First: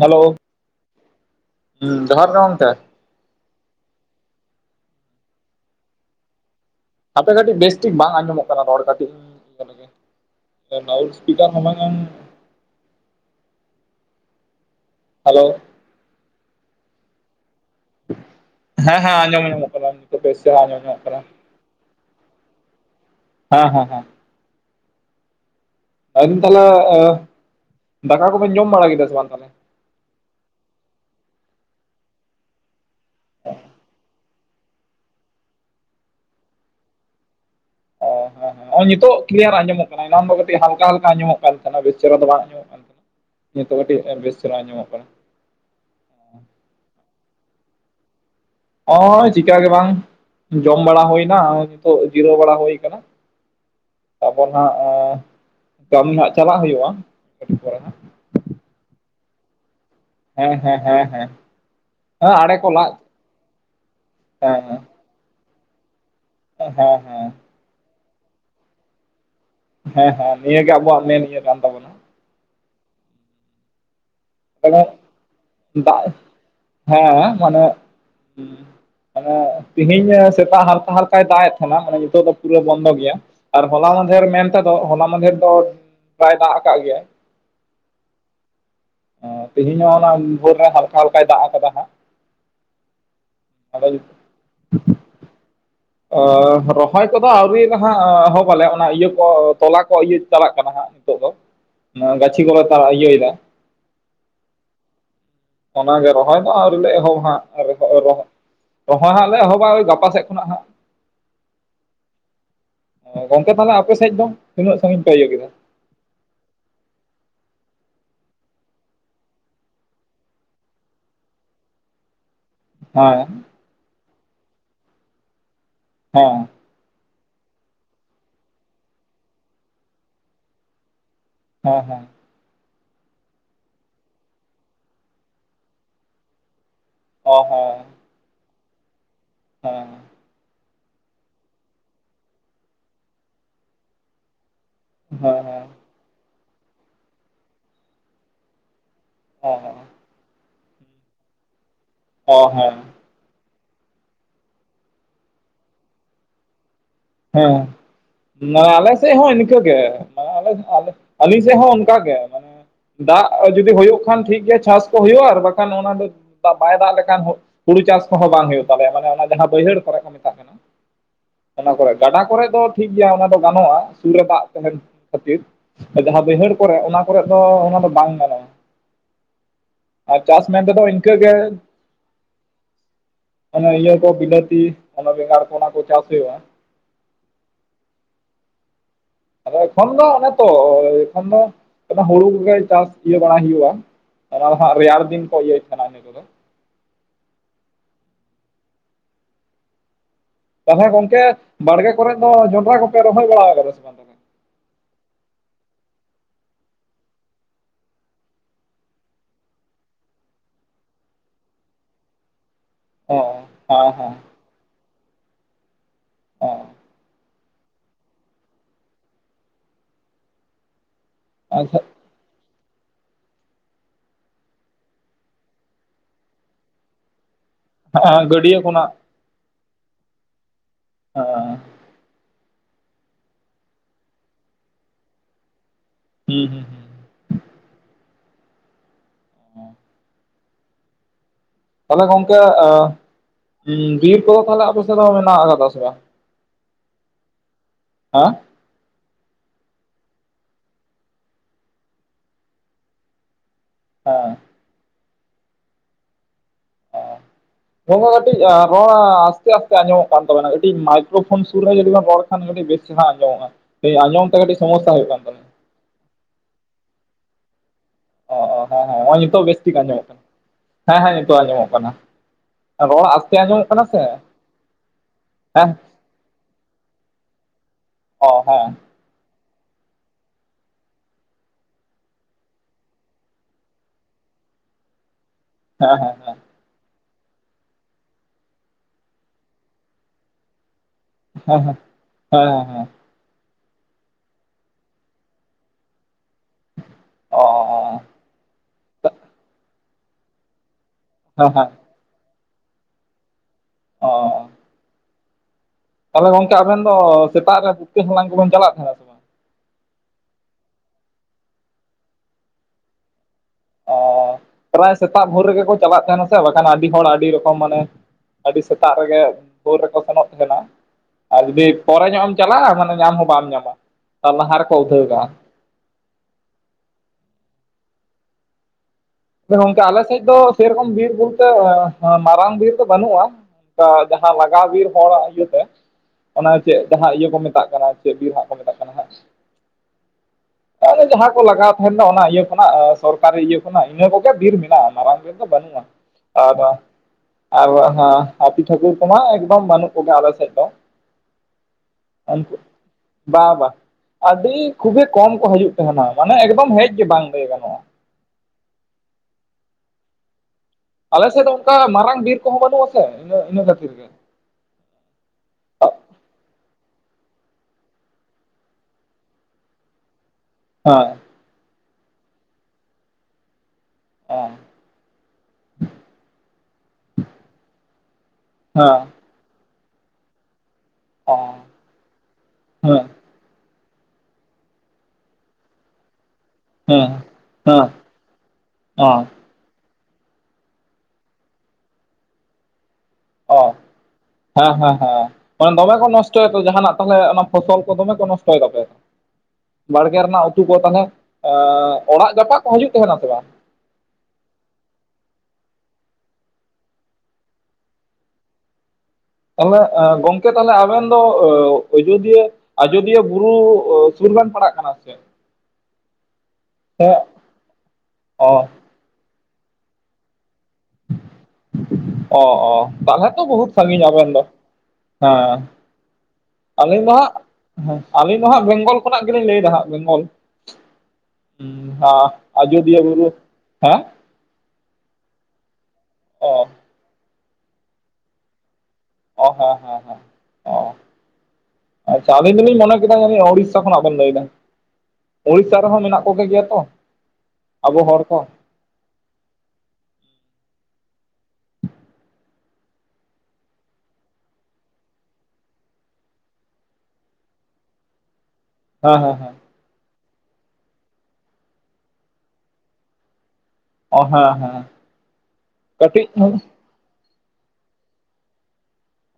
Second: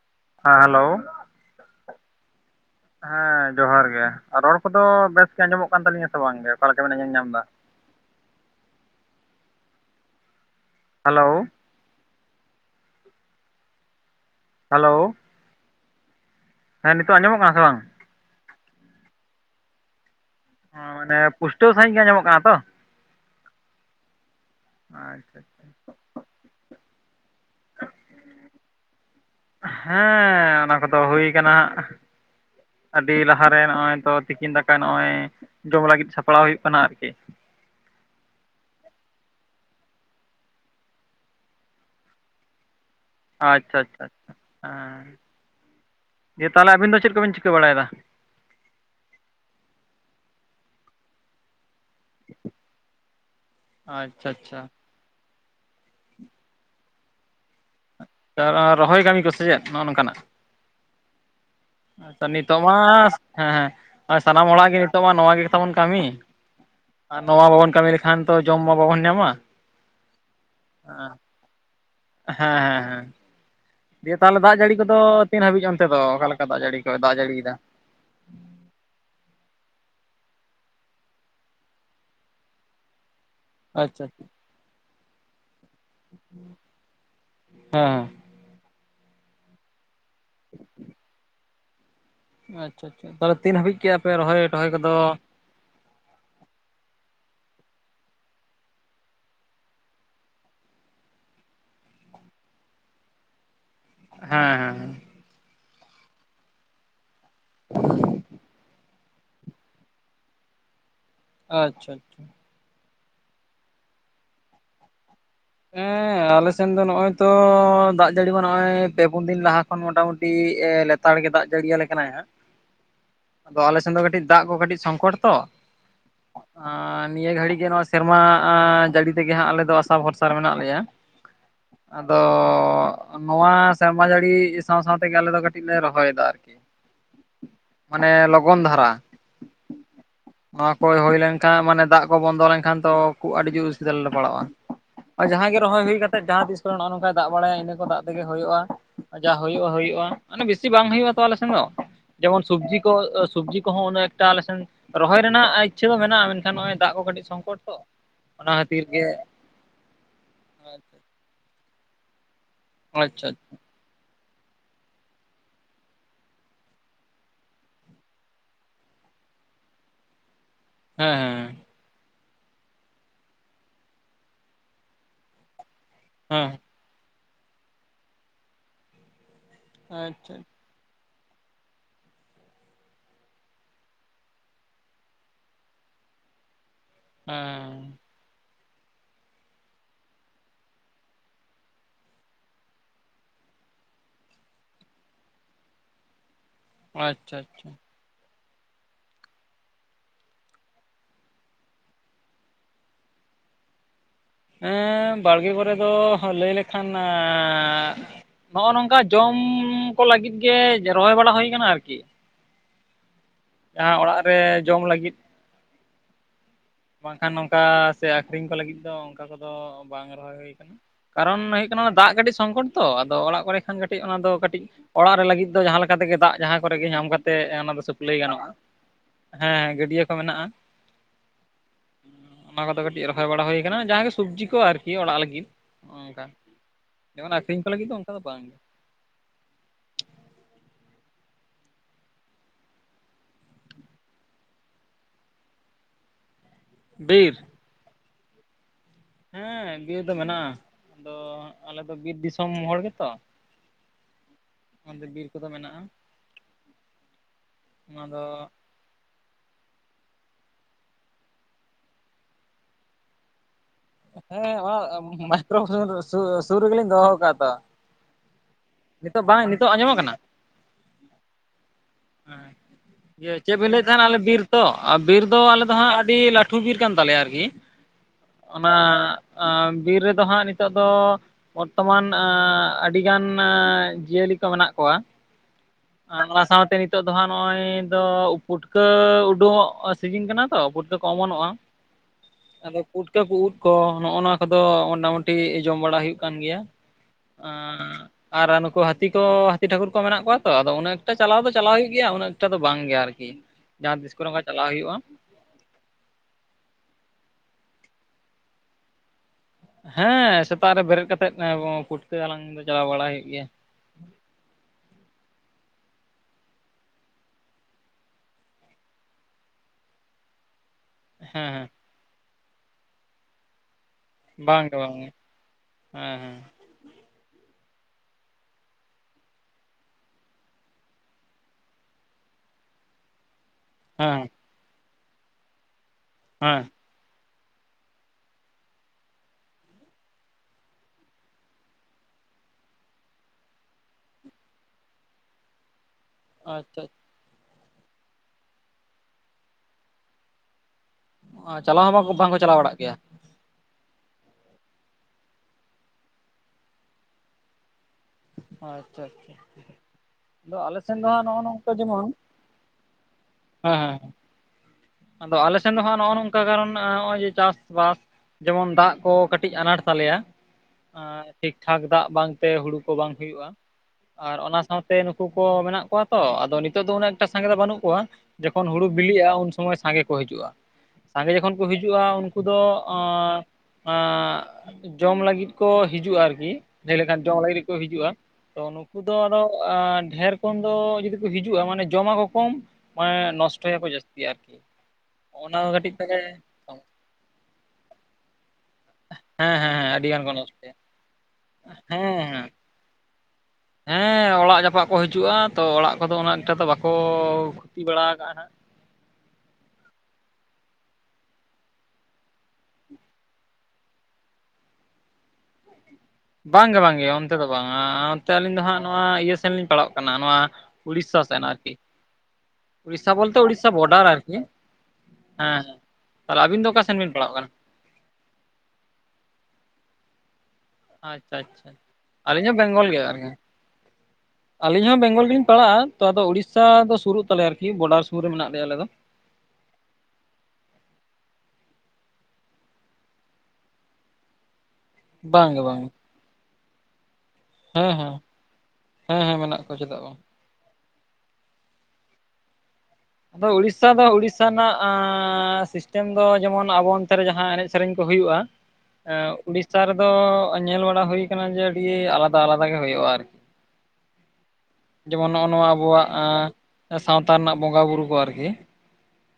Hello ᱦᱮᱸ hello ᱦᱩᱸ ᱡᱚᱦᱟᱨ ᱜᱮ ᱜᱚᱝᱠᱮ ᱦᱮᱸ ᱡᱚᱦᱟᱨ ᱜᱮ ᱨᱚᱲ ᱠᱚᱫᱚ ᱵᱮᱥ ᱜᱮ ᱟᱸᱡᱚᱢᱚᱜ ᱠᱟᱱ ᱛᱟᱞᱤᱧᱟ ᱥᱮ ᱵᱟᱝ ᱜᱮ ᱚᱠᱟ ᱞᱮᱠᱟ ᱵᱮᱱ ᱟᱸᱡᱚᱢ ᱧᱟᱢ ᱦᱟᱯᱮ ᱮᱫᱟ ᱠᱟᱹᱴᱤᱡ ᱵᱮᱥᱴᱷᱤᱠ ᱵᱟᱝ ᱟᱸᱡᱚᱢᱚᱜ ᱠᱟᱱᱟ ᱨᱚᱲ ᱠᱟᱹᱴᱤᱡᱼᱼ loud hello speaker [unintelligible] hello hello ᱦᱮᱸ ᱱᱤᱛᱚᱜ ᱟᱡᱚᱢᱚᱜ ᱠᱟᱱᱟ ᱥᱮ ᱵᱟᱝᱼᱼ ᱦᱮᱸ ᱦᱮᱸ ᱟᱸᱡᱚᱢ ᱧᱟᱢᱚᱜ ᱠᱟᱱᱟ ᱵᱮᱥ ᱧᱚᱜ ᱟᱸᱡᱚᱢ ᱧᱟᱢᱚᱜ ᱢᱟᱱᱮ ᱠᱟᱱᱟ ᱯᱩᱥᱴᱟᱹᱣ ᱥᱟᱺᱦᱤᱡ ᱜᱮ ᱟᱡᱚᱢᱚᱜ ᱠᱟᱱᱟ ᱛᱚ ᱦᱮᱸ ᱦᱮᱸ ᱦᱮᱸ ᱟᱪᱪᱷᱟ ᱟᱪᱪᱷᱟ ᱟᱵᱤᱱ ᱛᱟᱦᱚᱞᱮ ᱫᱟᱠᱟ ᱠᱚ ᱵᱮᱱ ᱡᱚᱢ ᱵᱟᱲᱟ ᱠᱮᱫᱟ ᱥᱮ ᱵᱟᱝ ᱛᱟᱦᱚᱞᱮ ᱦᱮᱸ ᱚᱱᱟ ᱠᱚᱫᱚ ᱦᱩᱭ ᱠᱟᱱᱟ ᱦᱟᱸᱜ ᱟᱹᱰᱤ ᱞᱟᱦᱟ ᱨᱮ ᱱᱚᱜᱚᱭ ᱛᱚ ᱛᱤᱠᱤᱱ ᱫᱟᱠᱟ ᱱᱚᱜᱚᱭ ᱡᱚᱢ ᱞᱟᱹᱜᱤᱫ ᱥᱟᱯᱲᱟᱣ ᱦᱩᱭᱩᱜ ᱠᱟᱱᱟ ᱟᱨᱠᱤᱼᱼ ᱚ ᱦᱮᱸ ᱱᱚᱜᱼᱚᱭ ᱱᱤᱛᱚᱜ ᱠᱞᱤᱭᱟᱨ ᱟᱸᱡᱚᱢᱚᱜ ᱠᱟᱱᱟ ᱮᱱᱟᱱ ᱫᱚ ᱠᱟᱹᱴᱤᱡ ᱦᱟᱞᱠᱟ ᱦᱟᱞᱠᱟ ᱟᱸᱡᱚᱢᱚᱜ ᱠᱟᱱ ᱛᱟᱦᱮᱸᱱᱟ, ᱵᱮᱥ ᱪᱮᱦᱨᱟ ᱫᱚ ᱵᱟᱝ ᱟᱸᱚᱢᱚᱜ ᱠᱟᱱ ᱛᱟᱦᱮᱸᱱᱟ᱾ ᱱᱤᱛᱚᱜ ᱟᱪᱪᱷᱟ ᱟᱪᱪᱷᱟ ᱠᱟᱹᱴᱤᱡ ᱟᱪᱪᱷᱟ ᱵᱮᱥ ᱪᱮᱦᱨᱟ ᱟᱸᱢᱚᱜ ᱠᱟᱱᱟ᱾ ᱦᱮᱸ ᱫᱤᱭᱮ ᱛᱟᱦᱚᱞᱮ ᱟᱵᱤᱱ ᱫᱚ ᱪᱮᱫ ᱠᱚᱵᱤᱱ ᱪᱤᱠᱟᱹ ᱵᱟᱲᱟᱭᱫᱟ? ᱚᱸᱭ ᱪᱮᱠᱟ ᱜᱮ ᱵᱟᱝ ᱡᱚᱢ ᱵᱟᱲᱟ ᱦᱩᱭᱱᱟ, ᱦᱤᱛᱚᱜ ᱡᱤᱨᱟᱹᱣ ᱵᱟᱲᱟ ᱦᱩᱭ ᱠᱟᱱᱟ, ᱟᱪᱪᱷᱟ ᱛᱟᱯᱚᱨ ᱦᱟᱸᱜ ᱟᱪᱪᱷᱟ ᱮᱸ ᱠᱟᱹᱢᱤ ᱦᱟᱸᱜ ᱪᱟᱞᱟᱜ ᱦᱩᱭᱩᱜᱼᱟ ᱠᱟᱹᱴᱤᱡ ᱯᱚᱨᱮ ᱦᱟᱸᱜ᱾ ᱨᱚᱦᱚᱭ ᱠᱟᱹᱢᱤ ᱠᱚᱥ ᱪᱮᱫ ᱱᱚᱜᱼ ᱱᱚᱝᱠᱟᱱᱟᱜ? ᱦᱮᱸ ᱦᱮᱸ ᱦᱮᱸ ᱦᱮᱸ ᱦᱮᱸ ᱟᱪᱪᱚ ᱟᱲᱮ ᱱᱤᱛᱳᱜ ᱠᱚ ᱢᱟ ᱞᱟᱜ ᱦᱮᱸ ᱦᱮᱸ ᱥᱟᱱᱟᱢ ᱦᱚᱲᱟᱜ ᱜᱮ ᱱᱤᱛᱚᱜ ᱢᱟ ᱱᱚᱣᱟ ᱜᱮᱛᱟᱵᱚᱱ ᱠᱟᱹᱢᱤ, ᱦᱮᱸ ᱦᱮᱸ ᱟᱨ ᱦᱮᱸ ᱱᱚᱣᱟ ᱵᱟᱵᱚᱱ ᱠᱟᱹᱢᱤ ᱞᱮᱠᱷᱟᱱ ᱛᱚ ᱡᱚᱢ ᱢᱟ ᱵᱟᱵᱚᱱ ᱧᱟᱢᱟ᱾ ᱦᱮᱸ ᱦᱮᱸ ᱱᱤᱭᱟᱹ ᱜᱮ ᱟᱵᱚᱣᱟᱜ ᱢᱮᱱ ᱤᱭᱟᱹ ᱠᱟᱱ ᱛᱟᱵᱚᱱᱟ᱾ ᱦᱮᱸ ᱦᱮᱸ ᱦᱮᱸ᱾ ᱫᱤᱭᱮ ᱛᱟᱦᱚᱞᱮ ᱫᱟᱜ ᱡᱟᱹᱲᱤ ᱛᱚᱵᱮ ᱠᱚᱫᱚ ᱛᱤᱱ ᱦᱟᱹᱵᱤᱡ ᱚᱱᱛᱮ ᱫᱚ ᱫᱟᱜ ᱚᱠᱟᱞᱮᱠᱟ ᱫᱟᱜ ᱡᱟᱹᱲᱤ ᱠᱚᱭ ᱫᱟᱜ ᱡᱟᱹᱲᱤᱭᱫᱟ? ᱦᱩᱸ᱾ ᱢᱟᱱᱮ ᱛᱮᱦᱤᱧ ᱦᱚ ᱥᱮᱛᱟᱜ ᱦᱟᱞᱠᱟ ᱦᱟᱞᱠᱟᱭ ᱫᱟᱜ ᱮᱫ ᱛᱟᱦᱮᱸᱱᱟ ᱢᱟᱱᱮ ᱱᱤᱛᱚᱜ ᱫᱚ ᱯᱩᱨᱟᱹ ᱵᱚᱱᱫᱚ ᱜᱮᱭᱟ ᱾ ᱟᱨ ᱦᱚᱞᱟ ᱟᱪᱪᱷᱟ ᱢᱫᱷᱮᱨ ᱢᱮᱱ ᱛᱮᱫᱚ ᱦᱚᱞᱟ ᱢᱟᱦᱫᱷᱮᱨ ᱫᱚ ᱵᱟᱭ ᱫᱟᱜ ᱠᱟᱜ ᱜᱮᱭᱟ ᱾ ᱦᱮᱸ ᱦᱮᱸ᱾ ᱮᱸ ᱛᱮᱦᱤᱧ ᱦᱚ ᱚᱱᱟ ᱵᱷᱳᱨ ᱨᱮ ᱦᱟᱞᱠᱟ ᱦᱟᱞᱠᱟᱭ ᱫᱟᱜ ᱠᱟᱫᱟ ᱦᱟᱸᱜ ᱾ ᱟᱪᱪᱷᱟ ᱟᱪᱪᱷᱟ ᱛᱟᱦᱚᱞᱮ ᱛᱤᱱ ᱦᱟᱹᱵᱤᱡ ᱠᱷᱮᱜ ᱟᱯᱮ ᱨᱚᱦᱚᱭ ᱨᱚᱦᱚᱭ ᱠᱚᱫᱚ? ᱚ ᱨᱚᱦᱚᱭ ᱠᱚᱫᱚ ᱟᱹᱣᱨᱤ ᱫᱚ ᱦᱟᱸᱜ ᱦᱚᱸ ᱵᱟᱞᱮ ᱚᱱᱟ ᱤᱭᱟᱹ ᱠᱚ ᱛᱚᱞᱟ ᱠᱚ ᱤᱭᱟᱹ ᱪᱟᱞᱟᱜ ᱠᱟᱱᱟ ᱦᱟᱸᱜ ᱾ ᱱᱤᱛᱚᱜ ᱫᱚ ᱚᱱᱮ ᱜᱟᱹᱪᱷᱤ ᱠᱚᱞᱮ ᱤᱭᱟᱹᱭᱫᱟ, ᱦᱮᱸ ᱦᱮᱸ ᱦᱮᱸ᱾ ᱚᱱᱟᱜᱮ ᱨᱚᱦᱚᱭ ᱫᱚ ᱟᱹᱣᱨᱤᱞᱮ ᱮᱦᱚᱵᱟ ᱦᱟᱸᱜ, ᱨᱚ ᱦᱚ ᱨᱚᱦᱚᱭ ᱦᱟᱸᱜ ᱞᱮ ᱮᱦᱚᱵᱟ ᱳ ᱜᱟᱯᱟ ᱥᱮᱫ ᱠᱷᱚᱱᱟᱜ ᱦᱟᱸᱜ ᱾ ᱟᱪᱪᱷᱟ ᱪᱷᱟ ᱪᱷᱟ᱾ ᱜᱚᱝᱠᱮ ᱛᱟᱦᱚᱞᱮ ᱟᱯᱮ ᱥᱮᱫ ᱫᱚ ᱛᱤᱱᱟᱹᱜ ᱥᱟᱺᱜᱤᱧ ᱯᱮ ᱤᱭᱟ ᱠᱮᱫᱟ? ᱦᱮᱸᱻ ᱟᱞᱮᱥᱮᱱ ᱫᱚ ᱱᱚᱜᱼᱚᱭ ᱛᱚ ᱫᱟᱜ ᱡᱟᱹᱲᱤ ᱢᱟ ᱱᱚᱜᱼᱚᱭ ᱯᱮ ᱯᱩᱱ ᱫᱤᱱ ᱞᱟᱦᱟ ᱠᱷᱚᱱ ᱢᱚᱴᱟᱢᱩᱴᱤ ᱮ ᱞᱮ ᱛᱟᱲ ᱜᱮ ᱫᱟᱜ ᱡᱟᱹᱲᱤᱭᱟᱞᱮ ᱠᱟᱱᱟᱭ ᱦᱟᱸᱜ ᱾ ᱦᱮᱸ᱾ ᱟᱫᱚ ᱟᱞᱮ ᱥᱮᱱ ᱫᱚ ᱠᱟᱹᱴᱤᱡ ᱫᱟᱜ ᱠᱚ ᱠᱟᱹᱴᱤᱡ ᱥᱚᱝᱠᱚᱴ ᱛᱚ, ᱦᱮᱸ᱾ ᱟᱸ ᱱᱤᱭᱟᱹ ᱜᱷᱟᱹᱲᱤᱡ ᱜᱮ ᱱᱚᱣᱟ ᱥᱮᱨᱢᱟ ᱡᱟᱹᱲᱤ ᱛᱮᱜᱮ ᱦᱟᱸᱜ ᱟᱞᱮ ᱫᱚ ᱟᱥᱟ ᱵᱷᱚᱨᱥᱟ ᱨᱮ ᱢᱮᱱᱟᱜ ᱞᱮᱭᱟ᱾ ᱦᱮᱸ ᱦᱮᱸ ᱟᱫᱚᱻ ᱱᱚᱣᱟ ᱥᱮᱨᱢᱟ ᱡᱟᱹᱲᱤ ᱥᱟᱶ-ᱥᱟᱶᱛᱮᱜᱮ ᱟᱞᱮ ᱫᱚ ᱠᱟᱹᱴᱤᱡ ᱞᱮ ᱨᱚᱦᱚᱭᱫᱟ ᱟᱨᱠᱤ᱾ ᱚ ᱦᱮᱸ᱾ ᱢᱟᱱᱮ ᱞᱚᱜᱚᱱ ᱫᱷᱟᱨᱟ᱾ ᱦᱮᱸ᱾ ᱱᱚᱣᱟ ᱠᱚ ᱦᱩᱭ ᱞᱮᱱᱠᱷᱟᱱ ᱢᱟᱱᱮ ᱫᱟᱜ ᱠᱚ ᱵᱚᱱᱫᱚ ᱞᱮᱱᱠᱷᱟᱱ ᱛᱚ ᱠᱷᱚ ᱟᱹᱰᱤᱡᱳᱨ ᱚᱥᱩᱵᱤᱫᱟ ᱨᱮᱞᱮ ᱯᱟᱲᱟᱜᱼᱟ ᱾ ᱦᱮᱸ ᱟᱨ ᱦᱮᱸ ᱡᱟᱦᱟᱸᱭ ᱜᱮ ᱦᱮᱸ ᱨᱚᱦᱚᱭ ᱦᱩᱭ ᱠᱟᱛᱮᱜ ᱡᱟᱦᱟᱸ ᱛᱤᱥ ᱠᱚᱨᱮ ᱱᱚᱜᱼᱚᱭ ᱱᱚᱝᱠᱟᱭ ᱫᱟᱜ ᱵᱟᱲᱟᱭᱟ ᱤᱱᱟᱹ ᱠᱚ ᱫᱟᱜ ᱛᱮᱜᱮ ᱦᱩᱭᱩᱜᱼᱟ ᱾ ᱡᱟ ᱚ ᱦᱩᱭᱩᱜᱼᱟ ᱦᱮᱸ ᱦᱩᱭᱩᱜᱼᱟ, ᱢᱟᱱᱮ ᱵᱮᱥᱤ ᱵᱟᱝ ᱦᱩᱭᱩᱜᱼᱟ ᱛᱚ ᱟᱞᱮ ᱥᱮᱱ ᱫᱚ, ᱚ ᱡᱮᱢᱚᱱ ᱦᱮᱸ ᱥᱚᱵᱡᱤ ᱠᱚ ᱥᱚᱵᱡᱤ ᱠᱚᱦᱚᱸ ᱩᱱᱟᱹᱜ ᱴᱟ ᱟᱞᱮᱥᱮᱱ ᱨᱚᱦᱚᱭ ᱨᱮᱱᱟᱜ ᱤᱪᱪᱷᱟᱹ ᱫᱚ ᱢᱮᱱᱟᱜᱼᱟ ᱢᱮᱱᱠᱷᱟᱱ ᱱᱚᱜᱼᱚᱭ ᱫᱟᱜ ᱠᱚ ᱠᱟᱹᱴᱤᱡ ᱥᱚᱝᱠᱚᱴ ᱦᱮᱸ ᱛᱚ ᱚᱱᱟ ᱱᱚᱣᱟ ᱠᱷᱟᱹᱛᱤᱨ ᱟᱞᱮ ᱜᱮ ᱥᱮᱫ ᱦᱚᱸ ᱤᱱᱠᱟᱹ ᱜᱮ ᱱᱚᱣᱟ ᱟᱞᱮ ᱟᱹᱞᱤᱧ ᱥᱮᱫ ᱦᱚᱸ ᱚᱱᱠᱟ ᱜᱮ ᱢᱟᱱᱮ ᱫᱟᱜ ᱟᱪᱪᱷᱟ ᱡᱩᱫᱤ ᱦᱳᱭᱳᱜ ᱵᱟᱠᱷᱟᱱ ᱴᱷᱤᱠ ᱜᱮᱭᱟ ᱪᱟᱥ ᱠᱚ ᱦᱩᱭᱩᱜᱼᱟ ᱟᱨ ᱵᱟᱠᱷᱟᱱ ᱚᱱᱟ ᱫᱚ ᱵᱟᱭ ᱫᱟᱜ ᱞᱮᱠᱷᱟᱱ ᱦᱩᱲᱩ ᱪᱟᱥ ᱠᱚᱦᱚᱸ ᱵᱟᱝ ᱦᱩᱭᱩᱜ ᱛᱟᱞᱮᱭᱟ ᱾ ᱢᱟᱱᱮ ᱚᱱᱟ ᱡᱟᱦᱟᱸ ᱵᱟᱹᱭᱦᱟᱹᱲ ᱠᱚᱨᱮ ᱠᱚ ᱢᱮᱛᱟᱜ ᱠᱟᱱᱟ ᱦᱮᱸ ᱦᱮᱸ ᱾ ᱚᱱᱟ ᱠᱚᱨᱮ, ᱜᱟᱰᱟ ᱠᱚᱨᱮ ᱫᱚ ᱴᱷᱤᱠ ᱜᱮᱭᱟ ᱾ ᱚᱱᱟ ᱫᱚ ᱜᱟᱱᱚᱜᱼᱟ, ᱥᱩᱨ ᱨᱮ ᱫᱟᱜ ᱛᱟᱦᱮᱱ ᱠᱷᱟᱹᱛᱤᱨ ᱾ ᱡᱟᱦᱟᱸ ᱵᱟᱹᱭᱦᱟᱹᱲ ᱦᱮᱸ ᱠᱚᱨᱮ ᱚᱱᱟ ᱠᱚᱨᱮ ᱫᱚ ᱚᱱᱟ ᱫᱚ ᱵᱟᱝ ᱜᱟᱱᱚᱜᱼᱟ ᱾ ᱟᱨ ᱟᱪᱪᱷᱟ ᱪᱟᱥ ᱢᱮᱱᱛᱮ ᱛᱮ ᱫᱚ ᱤᱱᱠᱟᱹ ᱜᱮ ᱚᱱᱮ ᱤᱭᱟᱹ ᱠᱚ ᱵᱤᱞᱟᱹᱛᱤ, ᱚᱱᱮ ᱵᱮᱸᱜᱟᱲ, ᱠᱚ ᱚᱱᱟ ᱠᱚ ᱪᱟᱥ ᱦᱩᱭᱩᱜᱼᱟ ᱾ ᱦᱮᱸ ᱾ ᱟᱫᱚ ᱮᱠᱷᱚᱱ ᱫᱚ ᱚᱱᱮ ᱛᱚ ᱮᱠᱷᱚᱱ ᱫᱚ ᱦᱩᱲᱩ ᱠᱚᱜᱮ ᱪᱟᱥ ᱤᱭᱟᱹ ᱵᱟᱲᱟᱭ ᱦᱩᱭᱩᱜᱼᱟ ᱾ ᱚᱱᱟ ᱫᱚ ᱦᱟᱜ ᱨᱮᱭᱟᱨ ᱫᱤᱱ ᱠᱚ ᱛᱟᱦᱮᱱᱟ ᱠᱚ ᱫᱚ ᱾ ᱟᱪᱪᱷᱟ ᱟᱪᱪᱷᱟ ᱾ ᱛᱟᱦᱚᱞᱮ ᱜᱚᱝᱠᱮ ᱵᱟᱲᱜᱮ ᱠᱚᱨᱮ ᱫᱚ ᱡᱚᱸᱰᱨᱟ ᱠᱚᱯᱮ ᱨᱚᱦᱚᱭ ᱵᱟᱲᱟ ᱠᱟᱫᱟ ᱥᱮ ᱵᱟᱝ? ᱦᱮᱸ ᱵᱟᱲᱜᱮ ᱠᱚᱨᱮ ᱫᱚ ᱞᱟᱹᱭ ᱞᱮᱠᱷᱟᱱ ᱱᱚᱜᱼᱱᱚᱝᱠᱟ ᱡᱚᱢ ᱠᱚ ᱞᱟᱹᱜᱤᱫ ᱜᱮ ᱨᱚᱦᱚᱭ ᱵᱟᱲᱟ ᱦᱩᱭ ᱟᱠᱟᱱᱟ ᱟᱨᱠᱤ ᱾ ᱦᱚ ᱡᱟᱦᱟᱸ ᱚᱲᱟᱜ ᱨᱮ ᱡᱚᱢ ᱞᱟᱹᱜᱤᱫ ᱾ ᱚ ᱵᱟᱝᱠᱷᱟᱱ ᱱᱚᱝᱠᱟ ᱥᱮ ᱟᱠᱷᱨᱤᱧ ᱠᱚ ᱞᱟᱹᱜᱤᱫ ᱫᱚ ᱚᱱᱠᱟ ᱠᱚᱫᱚ ᱵᱟᱝ ᱨᱚᱦᱚᱭ ᱦᱩᱭ ᱟᱠᱟᱱᱟ ᱾ ᱠᱟᱨᱚᱱ ᱦᱩᱭᱩᱜ ᱟᱪᱪᱷᱟ ᱠᱟᱱᱟ ᱫᱟᱜ ᱠᱟᱹᱴᱤᱡ ᱥᱚᱝᱠᱚᱴ ᱛᱚ, ᱟᱫᱚ ᱚᱲᱟᱜ ᱠᱚᱨᱮ ᱠᱷᱟᱱ ᱠᱟᱹᱴᱤᱡ ᱚᱱᱟ ᱫᱚ ᱠᱟᱹᱴᱤᱡ ᱚᱲᱟᱜ ᱨᱮ ᱞᱟᱹᱜᱤᱫ ᱫᱚ ᱡᱟᱦᱟᱸ ᱞᱮᱠᱟ ᱛᱮᱜᱮ ᱫᱟᱜ ᱡᱟᱦᱟᱸ ᱠᱚᱨᱮᱜᱮ ᱧᱟᱢ ᱠᱟᱛᱮᱜ ᱥᱟᱹᱯᱞᱟᱹᱭ ᱜᱟᱱᱚᱜᱼᱟ᱾ ᱦᱮᱸ ᱜᱟᱹᱰᱭᱟᱹ ᱠᱷᱚᱱᱟᱜ ᱦᱮᱸ ᱜᱟᱹᱰᱭᱟᱹ ᱠᱚ ᱢᱮᱱᱟᱜᱼᱟ ᱾ ᱚᱻ ᱚᱱᱟ ᱠᱚᱫᱚ ᱠᱟᱹᱴᱤᱡ ᱨᱚᱦᱚᱭ ᱵᱟᱲᱟ ᱦᱩᱭ ᱠᱟᱱᱟ ᱾ ᱡᱟᱦᱟᱸᱮ ᱥᱚᱵᱽᱡᱤ ᱠᱚ ᱟᱨᱠᱤ ᱚᱲᱟᱜ ᱞᱟᱹᱜᱤᱫ ᱱᱚ ᱱᱚᱝᱠᱟ ᱾ ᱦᱩᱸ ᱦᱩᱸ ᱦᱩᱸ ᱡᱮᱢᱚᱱ ᱟᱠᱷᱨᱤᱧ ᱠᱚ ᱞᱟᱹᱜᱤᱫ ᱫᱚ ᱚᱱᱠᱟ ᱫᱚ ᱵᱟᱝ ᱜᱮ ᱾ [inaudible] ᱛᱟᱦᱚᱞᱮ ᱜᱚᱝᱠᱮ ᱵᱤᱨ ᱠᱚᱫᱚ ᱛᱟᱦᱮ ᱟᱯᱮ ᱥᱮᱫ ᱫᱚ ᱦᱚᱸ ᱢᱮᱱᱟᱜ ᱟᱠᱟᱫᱟ ᱥᱮ ᱵᱟᱝ? ᱵᱤᱨ? ᱦᱮᱸ ᱾ ᱦᱮᱸ ᱵᱤᱨ ᱫᱚ ᱢᱮᱱᱟᱜᱼᱟ ᱾ ᱟᱫᱚ ᱟᱞᱮ ᱫᱚ ᱵᱤᱨ ᱫᱤᱥᱚᱢ ᱦᱚᱲ ᱜᱮᱛᱚ ᱾ ᱦᱚ ᱚᱱᱟᱸᱛᱮ ᱵᱤᱨ ᱠᱚᱫᱚ ᱢᱮᱱᱟᱜᱼᱟ ᱾ [inaudible] ᱠᱟᱹᱴᱤᱡᱟ ᱾ ᱨᱚᱲ ᱟᱥᱛᱮ ᱟᱥᱛᱮ ᱟᱸᱡᱚᱜ ᱠᱟᱱ ᱛᱟᱵᱮᱱᱟ ᱠᱟᱹᱴᱤᱡ ᱢᱟᱭᱠᱨᱳ ᱯᱷᱳᱱ ᱥᱩᱨ ᱨᱮ ᱡᱩᱫᱤ ᱵᱮᱚᱴᱱ ᱨᱚᱲ ᱠᱷᱟᱱ ᱟᱹᱰᱤ ᱵᱮᱥ ᱪᱮᱦᱨᱟ ᱟᱸᱡᱚᱢᱚᱜᱼᱟ ᱾ ᱟᱸᱡᱚᱢ ᱛᱮ ᱠᱟᱹᱴᱤᱡ ᱥᱚᱢᱚᱥᱥᱟ ᱦᱩᱭᱩᱜ ᱠᱟᱱ ᱦᱮᱸ ᱛᱟᱢᱟ ᱾ ᱥᱩᱨ ᱨᱮ ᱜᱮᱞᱤᱧ ᱫᱚᱦᱚ ᱠᱟᱜᱼᱟ ᱛᱚ ᱾ ᱚ ᱦᱮᱸ ᱦᱮᱸ ᱦᱚᱜᱼᱚᱭ ᱱᱤᱛᱚᱜᱜ ᱵᱮᱥ ᱴᱷᱤᱠ ᱟᱸᱡᱚᱢᱚᱜ ᱠᱟᱱᱟ ᱦᱮᱸ ᱦᱮᱸ ᱱᱤᱛᱚᱜ ᱟᱸᱡᱚᱢᱚᱜ ᱠᱟᱱᱟ ᱾ ᱤᱭᱟᱹ ᱪᱮᱫ ᱵᱮᱱ ᱞᱟᱹᱭᱮᱫ ᱛᱟᱦᱮᱸᱱᱟ ᱟᱞᱮ ᱵᱤᱨ ᱛᱚ ᱾ ᱵᱤᱨ ᱫᱚ ᱟᱞᱮ ᱦᱮᱸ ᱫᱚ ᱦᱟᱸᱜ ᱟᱹᱰᱤ ᱞᱟᱹᱴᱩ ᱵᱤᱨ ᱠᱟᱱ ᱛᱟᱞᱮᱭᱟ ᱟᱨᱠᱤ ᱾ ᱚ ᱦᱮᱸ ᱚᱱᱟ ᱵᱤᱨ ᱨᱮ ᱫᱚ ᱦᱟᱸᱜ ᱱᱤᱛᱚᱜ ᱫᱚ ᱵᱚᱨᱛᱚᱢᱟᱱ ᱟᱹᱰᱤᱜᱟᱱ ᱡᱤᱭᱟᱹᱞᱤ ᱠᱚ ᱢᱮᱱᱟᱜ ᱠᱚᱣᱟ ᱾ ᱦᱮᱸ ᱦᱮᱸ ᱟᱨ ᱦᱮᱸ ᱚᱱᱟ ᱥᱟᱶᱛᱮ ᱱᱤᱛᱚᱜ ᱫᱚ ᱦᱟᱸᱜ ᱱᱚᱜᱼᱚᱭ ᱫᱚ ᱯᱩᱴᱠᱟᱹ ᱩᱰᱩᱠᱚᱜ ᱥᱤᱡᱤᱱ ᱠᱟᱱᱟ ᱛᱚ ᱯᱩᱴᱠᱟᱹ ᱠᱚ ᱦᱮᱸ ᱚᱢᱚᱱᱚᱜᱼᱟ ᱦᱮᱸ ᱦᱮᱸ ᱟᱫᱚ ᱦᱮᱸ ᱯᱩᱴᱠᱟᱹ ᱠᱚ ᱩᱫ ᱠᱚ ᱱᱚᱜ-ᱱᱚᱣᱟ ᱠᱚᱫᱚ ᱢᱳᱴᱟ ᱢᱩᱴᱤ ᱡᱚᱢ ᱵᱟᱲᱟ ᱦᱩᱭᱩᱜ ᱠᱟᱱ ᱜᱮᱭᱟ ᱾ ᱚ ᱟᱨ ᱱᱩᱠᱩ ᱦᱟᱹᱛᱤ ᱠᱚ ᱦᱟᱹᱛᱤ ᱴᱷᱟᱹᱠᱩᱨ ᱠᱚ ᱢᱮᱱᱟᱜ ᱠᱚᱣᱟ ᱛᱚ ᱟᱫᱚ ᱩᱱᱟᱹᱜ ᱮᱠᱴᱟ ᱪᱟᱞᱟᱣ ᱫᱚ ᱦᱮᱸ ᱦᱮᱸ ᱪᱟᱞᱟᱣ ᱦᱩᱭᱩᱜ ᱜᱮᱭᱟ ᱩᱱᱟᱹᱜ ᱮᱠᱴᱟ ᱫᱚ ᱵᱟᱝ ᱜᱮᱭᱟ ᱟᱨᱠᱤ ᱾ ᱡᱟᱦᱟᱸ ᱚ ᱛᱤᱥ ᱠᱚᱨᱮ ᱱᱚᱠᱟ ᱪᱟᱞᱟᱣ ᱦᱩᱭᱩᱜᱼᱟ ᱾ ᱛᱟᱦᱚᱞᱮ ᱜᱚᱢᱠᱮ ᱟᱵᱮᱱ ᱫᱚ ᱥᱮᱛᱟᱜ ᱨᱮ ᱯᱩᱴᱠᱟᱹ ᱦᱟᱞᱟᱝ ᱠᱚᱵᱮᱱ ᱪᱟᱞᱟᱜ ᱛᱟᱦᱮᱱᱟ? ᱵᱟᱝ? ᱦᱮᱸ ᱥᱮᱛᱟᱜ ᱨᱮ ᱵᱮᱨᱮᱫ ᱠᱟᱛᱮᱜ ᱯᱩᱴᱠᱟᱹ ᱦᱟᱞᱟᱝ ᱫᱚ ᱪᱟᱞᱟᱣ ᱵᱟᱲᱟᱭ ᱦᱩᱭᱩᱜ ᱜᱮᱭᱟ ᱾ ᱚ ᱯᱨᱟᱭ ᱥᱮᱛᱟᱜ ᱵᱷᱳᱨ ᱨᱮᱜᱮ ᱠᱚ ᱪᱟᱞᱟᱜ ᱛᱟᱦᱮᱱᱟ, ᱥᱮ ᱵᱟᱠᱷᱟᱱ ᱟᱹᱰᱤ ᱦᱚᱲ ᱟᱹᱰᱤ ᱨᱚᱠᱚᱢ ᱢᱟᱱᱮ ᱟᱹᱰᱤ ᱥᱮᱛᱟᱜ ᱨᱮᱜᱮ ᱵᱷᱳᱨ ᱨᱮᱠᱚ ᱥᱮᱱᱚᱜ ᱛᱟᱦᱮᱸᱱᱟ ᱾ ᱟᱨ ᱦᱮᱸ ᱡᱩᱫᱤ ᱦᱮᱸ ᱯᱚᱨᱮ ᱧᱚᱜ ᱮᱢ ᱪᱟᱞᱟᱜᱼᱟ, ᱢᱟᱱᱮ ᱧᱟᱢ ᱦᱚᱸ ᱵᱟᱢ ᱧᱟᱢᱟ ᱾ ᱵᱟᱝ ᱜᱮ ᱵᱟᱝ ᱜᱮ, ᱦᱮᱸ ᱦᱮᱸ᱾ ᱟᱫᱚ ᱜᱚᱝᱠᱮ ᱟᱞᱮ ᱥᱮᱡ ᱫᱚ ᱥᱮᱨᱚᱠᱚᱢ ᱵᱤᱨ ᱵᱳᱨᱳ ᱛᱚ, ᱦᱮᱸ ᱢᱟᱨᱟᱝ ᱵᱤᱨ ᱫᱚ ᱵᱟᱹᱱᱩᱜᱼᱟ ᱾ ᱫᱟ ᱦᱮᱸ ᱡᱟᱦᱟᱸ ᱞᱟᱜᱟᱣ ᱵᱤᱨ ᱦᱚᱲᱟᱜ ᱤᱭᱟᱹᱛᱮ ᱚᱱᱟ ᱦᱮᱸ ᱪᱮᱫ ᱡᱟᱦᱟᱸ ᱤᱭᱟᱹ ᱠᱚ ᱢᱮᱛᱟᱜ ᱠᱟᱱᱟ, ᱪᱮᱫ ᱵᱤᱨ ᱦᱟᱸᱜ ᱠᱚ ᱢᱮᱛᱟᱜ ᱠᱟᱱᱟ ᱦᱟᱸᱜ, ᱟᱨᱮ ᱡᱟᱦᱟᱸ ᱠᱚ ᱞᱟᱜᱟᱣ ᱛᱟᱦᱮᱸᱱ ᱫᱚ ᱚᱱᱟ ᱤᱭᱟᱹ ᱠᱷᱚᱱᱟᱜ, ᱮᱸ ᱥᱚᱨᱠᱟᱹᱨᱤ ᱤᱭᱟᱹ ᱠᱷᱚᱱᱟᱜ ᱤᱱᱟᱹ ᱠᱚᱜᱮ ᱵᱤᱨ ᱢᱮᱱᱟᱜᱼᱟ, ᱢᱟᱨᱟᱝ ᱵᱤᱨ ᱫᱚ ᱵᱟᱹᱱᱩᱜᱼᱟ, ᱟᱨᱼᱟ ᱟᱪᱪᱷᱟ ᱟᱨ ᱦᱚ ᱦᱟᱸᱜ ᱦᱟᱺᱛᱤ ᱴᱷᱟᱹᱠᱩᱨ ᱠᱚᱢᱟᱜ ᱮᱠᱫᱚᱢ ᱵᱟᱹᱱᱩᱜ ᱠᱚᱜᱮ ᱟᱞᱮ ᱥᱮᱫ ᱫᱚ ᱾ ᱚᱸ ᱪᱟᱞᱟᱣ ᱦᱚᱸ ᱵᱟᱝᱠᱚ, ᱵᱟᱝᱠᱚ ᱪᱟᱞᱟᱣ ᱵᱟᱲᱟᱜ ᱜᱮᱭᱟ? ᱵᱟ ᱵᱟᱝ ᱟᱹᱰᱤ ᱠᱷᱩᱵᱮ ᱠᱚᱢ ᱠᱚ ᱦᱤᱡᱩᱜ ᱛᱟᱦᱮᱸᱱᱟ, ᱢᱟᱱᱮ ᱮᱠᱫᱚᱢ ᱦᱮᱡ ᱜᱮ ᱵᱟᱝ ᱞᱟᱹᱭ ᱜᱟᱱᱚᱜᱼᱟ ᱾ ᱚ ᱟᱪᱪᱷᱟ ᱟᱪᱪᱷᱟ ᱟᱪᱪᱷᱟ, ᱫᱚ ᱟᱞᱮ ᱥᱮ- ᱟᱞᱮᱥᱮᱫ ᱫᱚ ᱚᱱᱠᱟ ᱢᱟᱨᱟᱝ ᱵᱤᱨ ᱠᱚᱦᱚᱸ ᱵᱟᱹᱱᱩᱜᱼᱟ ᱥᱮ, ᱤᱱᱟᱹ ᱤᱱᱟᱹ ᱦᱮᱸ ᱠᱷᱟᱹᱛᱤᱨ ᱦᱮᱸ ᱜᱮ ᱾ ᱟᱫᱚ ᱟᱞᱮ ᱥᱮᱱ ᱫᱚ ᱦᱟᱸᱜ ᱱᱚᱜᱼᱚ ᱱᱚᱝᱠᱟ ᱠᱟᱨᱚᱱ ᱟᱸ ᱱᱚᱜᱼᱚᱭ ᱡᱮ ᱪᱟᱥ ᱵᱟᱥ ᱡᱮᱢᱚᱱ ᱫᱟᱜ ᱠᱚ ᱠᱟᱹᱴᱤᱡ ᱟᱱᱟᱴ ᱛᱟᱞᱮᱭᱟ, ᱦᱮᱸ ᱟᱸ ᱴᱷᱤᱠ ᱴᱷᱟᱠ ᱫᱟᱜ ᱵᱟᱝ ᱛᱮ ᱦᱩᱲᱩ ᱠᱚ ᱵᱟᱝ ᱦᱩᱭᱩᱜᱼᱟ ᱾ ᱟᱨ ᱦᱮᱸ ᱚᱱᱟ ᱥᱟᱶᱛᱮ ᱱᱩᱠᱩ ᱠᱚ ᱢᱮᱱᱟᱜ ᱠᱚᱣᱟ ᱛᱚ, ᱟᱫᱚ ᱱᱤᱛᱳᱜ ᱫᱚ ᱩᱱᱟᱹᱜ ᱮᱠᱴᱟ ᱥᱟᱸᱜᱮ ᱫᱚ ᱵᱟᱹᱱᱩᱜ ᱠᱚᱣᱟ ᱾ ᱡᱚᱠᱷᱚᱱ ᱦᱩᱲᱩ ᱦᱮᱸ ᱵᱤᱞᱤᱜᱼᱟ ᱩᱱ ᱥᱚᱢᱚᱭ ᱥᱟᱸᱜᱮ ᱠᱚ ᱦᱤᱡᱩᱜᱼᱟ, ᱥᱟᱸᱜᱮ ᱡᱚᱠᱷᱚᱱ ᱠᱚ ᱦᱤᱡ ᱡᱩᱜᱼᱟ ᱩᱱᱠᱩ ᱫᱚ, ᱦᱮᱸ ᱟᱸ ᱟᱸ ᱡᱚᱢ ᱞᱟᱹᱜᱤᱫ ᱠᱚ ᱦᱤᱡᱩᱜᱼᱟ ᱟᱨᱠᱤ? ᱤᱱᱟᱹ ᱦᱤᱞᱟᱹᱜ ᱦᱮᱸ ᱠᱷᱟᱱ ᱡᱚᱢ ᱞᱟᱹᱜᱤᱫ ᱜᱮᱠᱚ ᱦᱮᱸ ᱦᱤᱡᱩᱜᱼᱟ ᱛᱚ ᱱᱩᱠᱩ ᱫᱚ ᱦᱮᱸ ᱟᱫᱚ ᱟᱸ ᱰᱷᱮᱨ ᱠᱷᱚᱱ ᱫᱚ ᱡᱩᱫᱤ ᱠᱚ ᱦᱤᱡᱩᱜᱼᱟ, ᱢᱟᱱᱮ ᱡᱚᱢ ᱢᱟᱠᱚ ᱠᱚᱢ, ᱮᱸ ᱱᱚᱥᱴᱚᱭᱟᱠᱚ ᱡᱟᱹᱥ ᱦᱟᱸ ᱦᱮᱸ ᱦᱮᱸ ᱵᱟᱠᱷᱟᱱ ᱵᱟᱵᱟ ᱠᱚ ᱱᱚᱥᱴᱚᱭᱟ ᱛᱚ ᱡᱟᱦᱟᱸᱱᱟᱜ ᱛᱟᱦᱮᱞᱮ ᱚᱱᱟ ᱯᱷᱚᱥᱚᱞ ᱠᱚ ᱫᱚᱢᱮ ᱠᱚ ᱱᱚᱥᱴᱚᱭ ᱛᱟᱯᱮ᱾ ᱦᱮᱸ ᱦᱮᱸ ᱦᱮᱸ ᱟᱹᱰᱤ ᱵᱟᱲᱜᱮ ᱜᱟᱱ ᱨᱮᱱᱟᱜ ᱩᱛᱩ ᱱᱚᱥᱴᱚᱭᱟ ᱠᱚ ᱛᱟᱦᱮᱞᱮ ᱮᱸᱻ ᱦᱮᱸ ᱚᱲᱟᱜ ᱦᱮᱸ ᱡᱟᱯᱟᱜ ᱠᱚ ᱦᱤᱡᱩᱜ ᱛᱟᱦᱮᱸᱱᱟ ᱥᱮ ᱵᱟᱝ? ᱦᱮᱸ ᱚᱲᱟᱜ ᱡᱟᱯᱟᱜ ᱠᱚ ᱦᱤᱡᱩᱜᱼᱟ, ᱛᱚ ᱚᱲᱟᱜ ᱠᱚᱫᱚ ᱩᱱᱟᱹᱜ ᱴᱟᱜ ᱫᱚ ᱵᱟᱠᱚᱻ ᱠᱷᱩᱛᱤ ᱵᱟᱲᱟ ᱦᱟᱠᱟᱜᱼᱟ ᱱᱷᱟᱸᱜ᱾ ᱛᱟᱦᱚᱞᱮ ᱮᱸᱻ ᱜᱚᱝᱠᱮ ᱛᱟᱦᱮᱞᱮ ᱟᱵᱮᱱ ᱫᱚ ᱟᱹᱻ ᱳᱡᱳᱫᱤᱭᱟᱹ ᱟᱡᱚᱫᱤᱭᱟᱹ ᱵᱩᱨᱩᱻᱩ ᱥᱩᱨ ᱨᱮᱢ ᱯᱟᱲᱟᱜ ᱠᱟᱱᱟ ᱥᱮ ᱪᱮᱫ? ᱵᱟᱝ ᱜᱮ ᱵᱟᱝ ᱜᱮ, ᱚᱱᱛᱮ ᱫᱚ ᱵᱟᱝᱼᱟᱸ ᱚᱱᱛᱮ ᱟᱹᱞᱤᱧ ᱫᱚ ᱚ ᱦᱟᱸᱜ ᱱᱚᱣᱟ ᱤᱭᱟᱹ ᱥᱮᱱ ᱞᱤᱧ ᱯᱟᱲᱟᱣᱼᱚᱜ ᱠᱟᱱᱟ ᱱᱚᱣᱟ ᱩᱲᱤᱥᱥᱟ ᱥᱮᱱ ᱟᱨᱠᱤ, ᱚ ᱚ ᱩᱲᱤᱥᱥᱟ ᱛᱟᱦᱚᱞᱮ ᱵᱚᱞᱛᱮ ᱛᱚ ᱩᱲᱤᱥᱥᱟ ᱵᱚᱦᱩᱛ ᱥᱟᱺᱜᱤᱧ ᱵᱚᱰᱟᱨ ᱟᱵᱮᱱ ᱟᱨᱠᱤ, ᱫᱚ ᱮᱸ ᱦᱮᱸ ᱛᱟᱦᱚᱞᱮ ᱟᱹᱵᱤᱱ ᱫᱚ ᱚᱠᱟ ᱥᱮᱱ ᱟᱹᱞᱤᱧ ᱵᱤᱱ ᱦᱟᱸᱜ ᱯᱟᱲᱟᱜᱼᱚᱜ ᱠᱟᱱᱟ? ᱦᱮᱸ ᱟᱹᱞᱤᱧ ᱫᱚ ᱦᱟᱸᱜ ᱵᱮᱝᱜᱚᱞ ᱠᱷᱚᱱᱟᱜ ᱜᱮᱞᱤᱧ ᱞᱟᱹᱭ ᱮᱫᱟ ᱦᱟᱸᱜ ᱵᱮᱝᱜᱚᱞ᱾ ᱟᱪᱪᱷᱟ ᱟᱪᱪᱷᱟ ᱦᱩᱸ ᱦᱟ ᱟᱹᱞᱤᱧ ᱦᱚᱸ ᱵᱮᱝᱜᱚᱞ ᱜᱮ ᱟᱡᱚᱫᱤᱭᱟᱹ ᱵᱩᱨᱩ, ᱟᱨᱠᱤ ᱦᱮᱸ? ᱟᱹᱞᱤᱧ ᱦᱚᱸ ᱵᱮᱝᱜᱚᱞ ᱜᱮᱞᱤᱧ ᱯᱟᱲᱟᱜᱼᱟ ᱛᱚ ᱟᱫᱚ ᱩᱲᱤᱥᱥᱟ ᱚ ᱫᱚ ᱥᱩᱨᱩᱜ ᱛᱟᱞᱮᱭᱟ ᱟᱨᱠᱤ ᱵᱚᱰᱟᱨ ᱥᱩᱨ ᱨᱮ ᱢᱮᱱᱟᱜ ᱞᱮᱭᱟ ᱟᱞᱮ ᱫᱚ᱾ ᱚ ᱦᱚᱸ ᱦᱚᱸ ᱦᱚᱸ, ᱚᱸ᱾ ᱟᱪᱪᱷᱟ, ᱟᱹᱞᱤᱧ ᱫᱩᱞᱤᱧ ᱢᱚᱱᱮ ᱠᱮᱫᱟ ᱡᱟᱹᱱᱤᱡ ᱳᱲᱤᱥᱥᱟ ᱠᱷᱚᱱᱟᱜ ᱵᱮᱱ ᱞᱟᱹᱭ ᱮᱫᱟ᱾ ᱵᱟᱝ ᱜᱮ ᱳᱲᱤᱥᱥᱟ ᱵᱟᱝ ᱨᱮᱦᱚᱸ ᱢᱮᱱᱟᱜ ᱠᱚᱜᱮ ᱜᱮᱭᱟ ᱛᱚ᱾ ᱦᱮᱸ ᱟᱵᱚ ᱦᱮᱸ, ᱦᱚᱲ ᱠᱚ ᱦᱮᱸ ᱦᱮᱸ ᱢᱮᱱᱟᱜ ᱠᱚᱣᱟ ᱪᱮᱫᱟᱜ ᱵᱟᱝ᱾ ᱟᱫᱚ ᱩᱲᱤᱥᱥᱟ ᱫᱚ ᱩᱲᱤᱥᱥᱟ ᱨᱮᱱᱟᱜ ᱟᱸᱻ ᱥᱤᱥᱴᱟᱹᱢ ᱫᱚ ᱡᱮᱢᱚᱱ ᱟᱵᱚ ᱱᱚᱛᱮ ᱨᱮ ᱡᱟᱦᱟᱸ ᱮᱱᱮᱡ ᱥᱮᱨᱮᱧ ᱠᱚ ᱦᱩᱭᱩᱜᱼᱟ, ᱦᱮᱸ ᱦᱮᱸ ᱮᱸ ᱦᱮᱸ ᱩᱲᱤᱥᱥᱟ ᱨᱮᱫᱚᱻᱜ ᱧᱮᱞ ᱵᱟᱲᱟ ᱦᱩᱭ ᱠᱟᱱᱟ ᱡᱮ ᱟᱹᱰᱤ ᱟᱞᱟᱫᱟ ᱟᱞᱟᱫᱟ ᱜᱮ ᱦᱩᱭᱩᱜᱼᱟ ᱟᱨᱠᱤ᱾ ᱚ ᱦᱮᱸ ᱦᱮᱸ᱾ ᱡᱚᱢᱚᱱ ᱱᱚᱜᱼᱚ ᱱᱚᱣᱟ ᱟᱵᱚᱣᱟᱜ ᱠᱟᱹᱴᱤᱡ ᱮᱸ ᱥᱟᱶᱛᱟ ᱨᱮᱱᱟᱜ ᱵᱚᱸᱜᱟ ᱵᱩᱨᱩ ᱠᱚ ᱟᱨ ᱠᱤ᱾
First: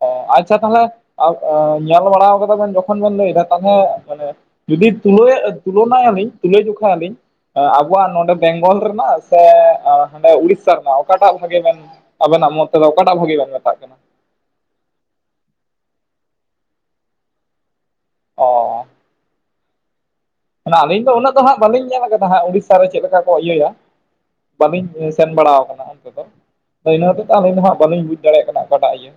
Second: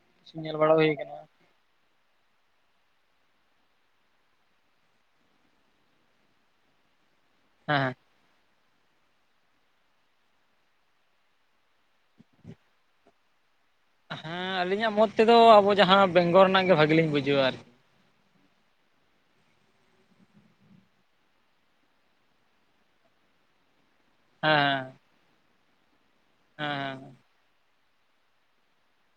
ᱚ ᱟᱪᱪᱷᱟ ᱛᱟᱦᱮᱞᱮ ᱟᱵ-ᱚ ᱧᱮᱞ ᱵᱟᱲᱟᱣ ᱟᱠᱟᱫᱟ ᱵᱮᱱ ᱡᱚᱠᱷᱚᱱ ᱵᱮᱱ ᱞᱟᱹᱭ ᱮᱫᱟ ᱛᱟᱞᱦᱮ, ᱢᱟᱱᱮ ᱡᱩᱫᱤ ᱛᱩᱞᱟᱹ ᱭᱟᱜ ᱛᱩᱞᱟᱹᱱᱟ ᱭᱟᱹᱞᱤᱧ ᱛᱩᱞᱟᱹ ᱡᱚᱠᱷᱟ ᱭᱟᱹᱞᱤᱧ, ᱮᱸ ᱦᱮᱸ ᱟᱵᱚᱣᱟᱜ ᱱᱚᱰᱮ ᱵᱮᱝᱜᱚᱞ ᱨᱮᱱᱟᱜ ᱥᱮ ᱟᱸ ᱦᱟᱸᱰᱮ ᱩᱲᱤᱥᱥᱟ ᱨᱮᱱᱟᱜ, ᱚᱠᱟ ᱴᱟᱜ ᱵᱷᱟᱜᱮ ᱵᱮᱱ ᱟᱵᱮᱱᱟᱜ ᱢᱚᱛᱚᱵᱽᱼᱮ ᱚᱠᱟᱴᱟᱜ ᱵᱷᱟᱹᱜᱤ ᱵᱮᱱ ᱢᱮᱛᱟᱜ ᱠᱟᱱᱟ? ᱦᱮᱸ ᱟᱞᱤᱧᱟᱜ ᱢᱚᱛ ᱛᱮᱫᱚ ᱟᱵᱚ ᱡᱟᱦᱟᱸ ᱵᱮᱝᱜᱚᱞ ᱨᱮᱱᱟᱜ ᱜᱮ ᱵᱷᱟᱜᱤᱞᱤᱧ ᱵᱩᱡᱷᱟᱹᱣᱟ ᱟᱨᱠᱤ ᱚᱻ ᱚᱱᱟ ᱟᱹᱞᱤᱧ ᱫᱚ ᱩᱱᱟᱹᱜ ᱫᱚ ᱦᱟᱸᱜ ᱵᱟᱹᱞᱤᱧ ᱧᱮᱞ ᱟᱠᱟᱫᱟ ᱦᱟᱸᱜ ᱩᱲᱤᱥᱥᱟ ᱨᱮ ᱪᱮᱫ ᱞᱮᱠᱟ ᱠᱚ ᱤᱭᱟᱹᱭᱟ ᱦᱮᱸ ᱵᱟᱹᱞᱤᱧ ᱥᱮᱱ ᱵᱟᱲᱟᱣ ᱟᱠᱟᱱᱟ ᱚᱱᱛᱮ ᱫᱚ ᱦᱮᱸ ᱤᱱᱟᱹ ᱦᱚᱛᱮᱛᱮ ᱟᱹᱞᱤᱧ ᱫᱚ ᱦᱟᱸᱜ ᱵᱟᱹᱞᱤᱧ ᱵᱩᱡᱽ ᱫᱟᱲᱮᱭᱟᱜ ᱠᱟᱱᱟ ᱚᱠᱟᱴᱟᱜ ᱤᱭᱟᱹ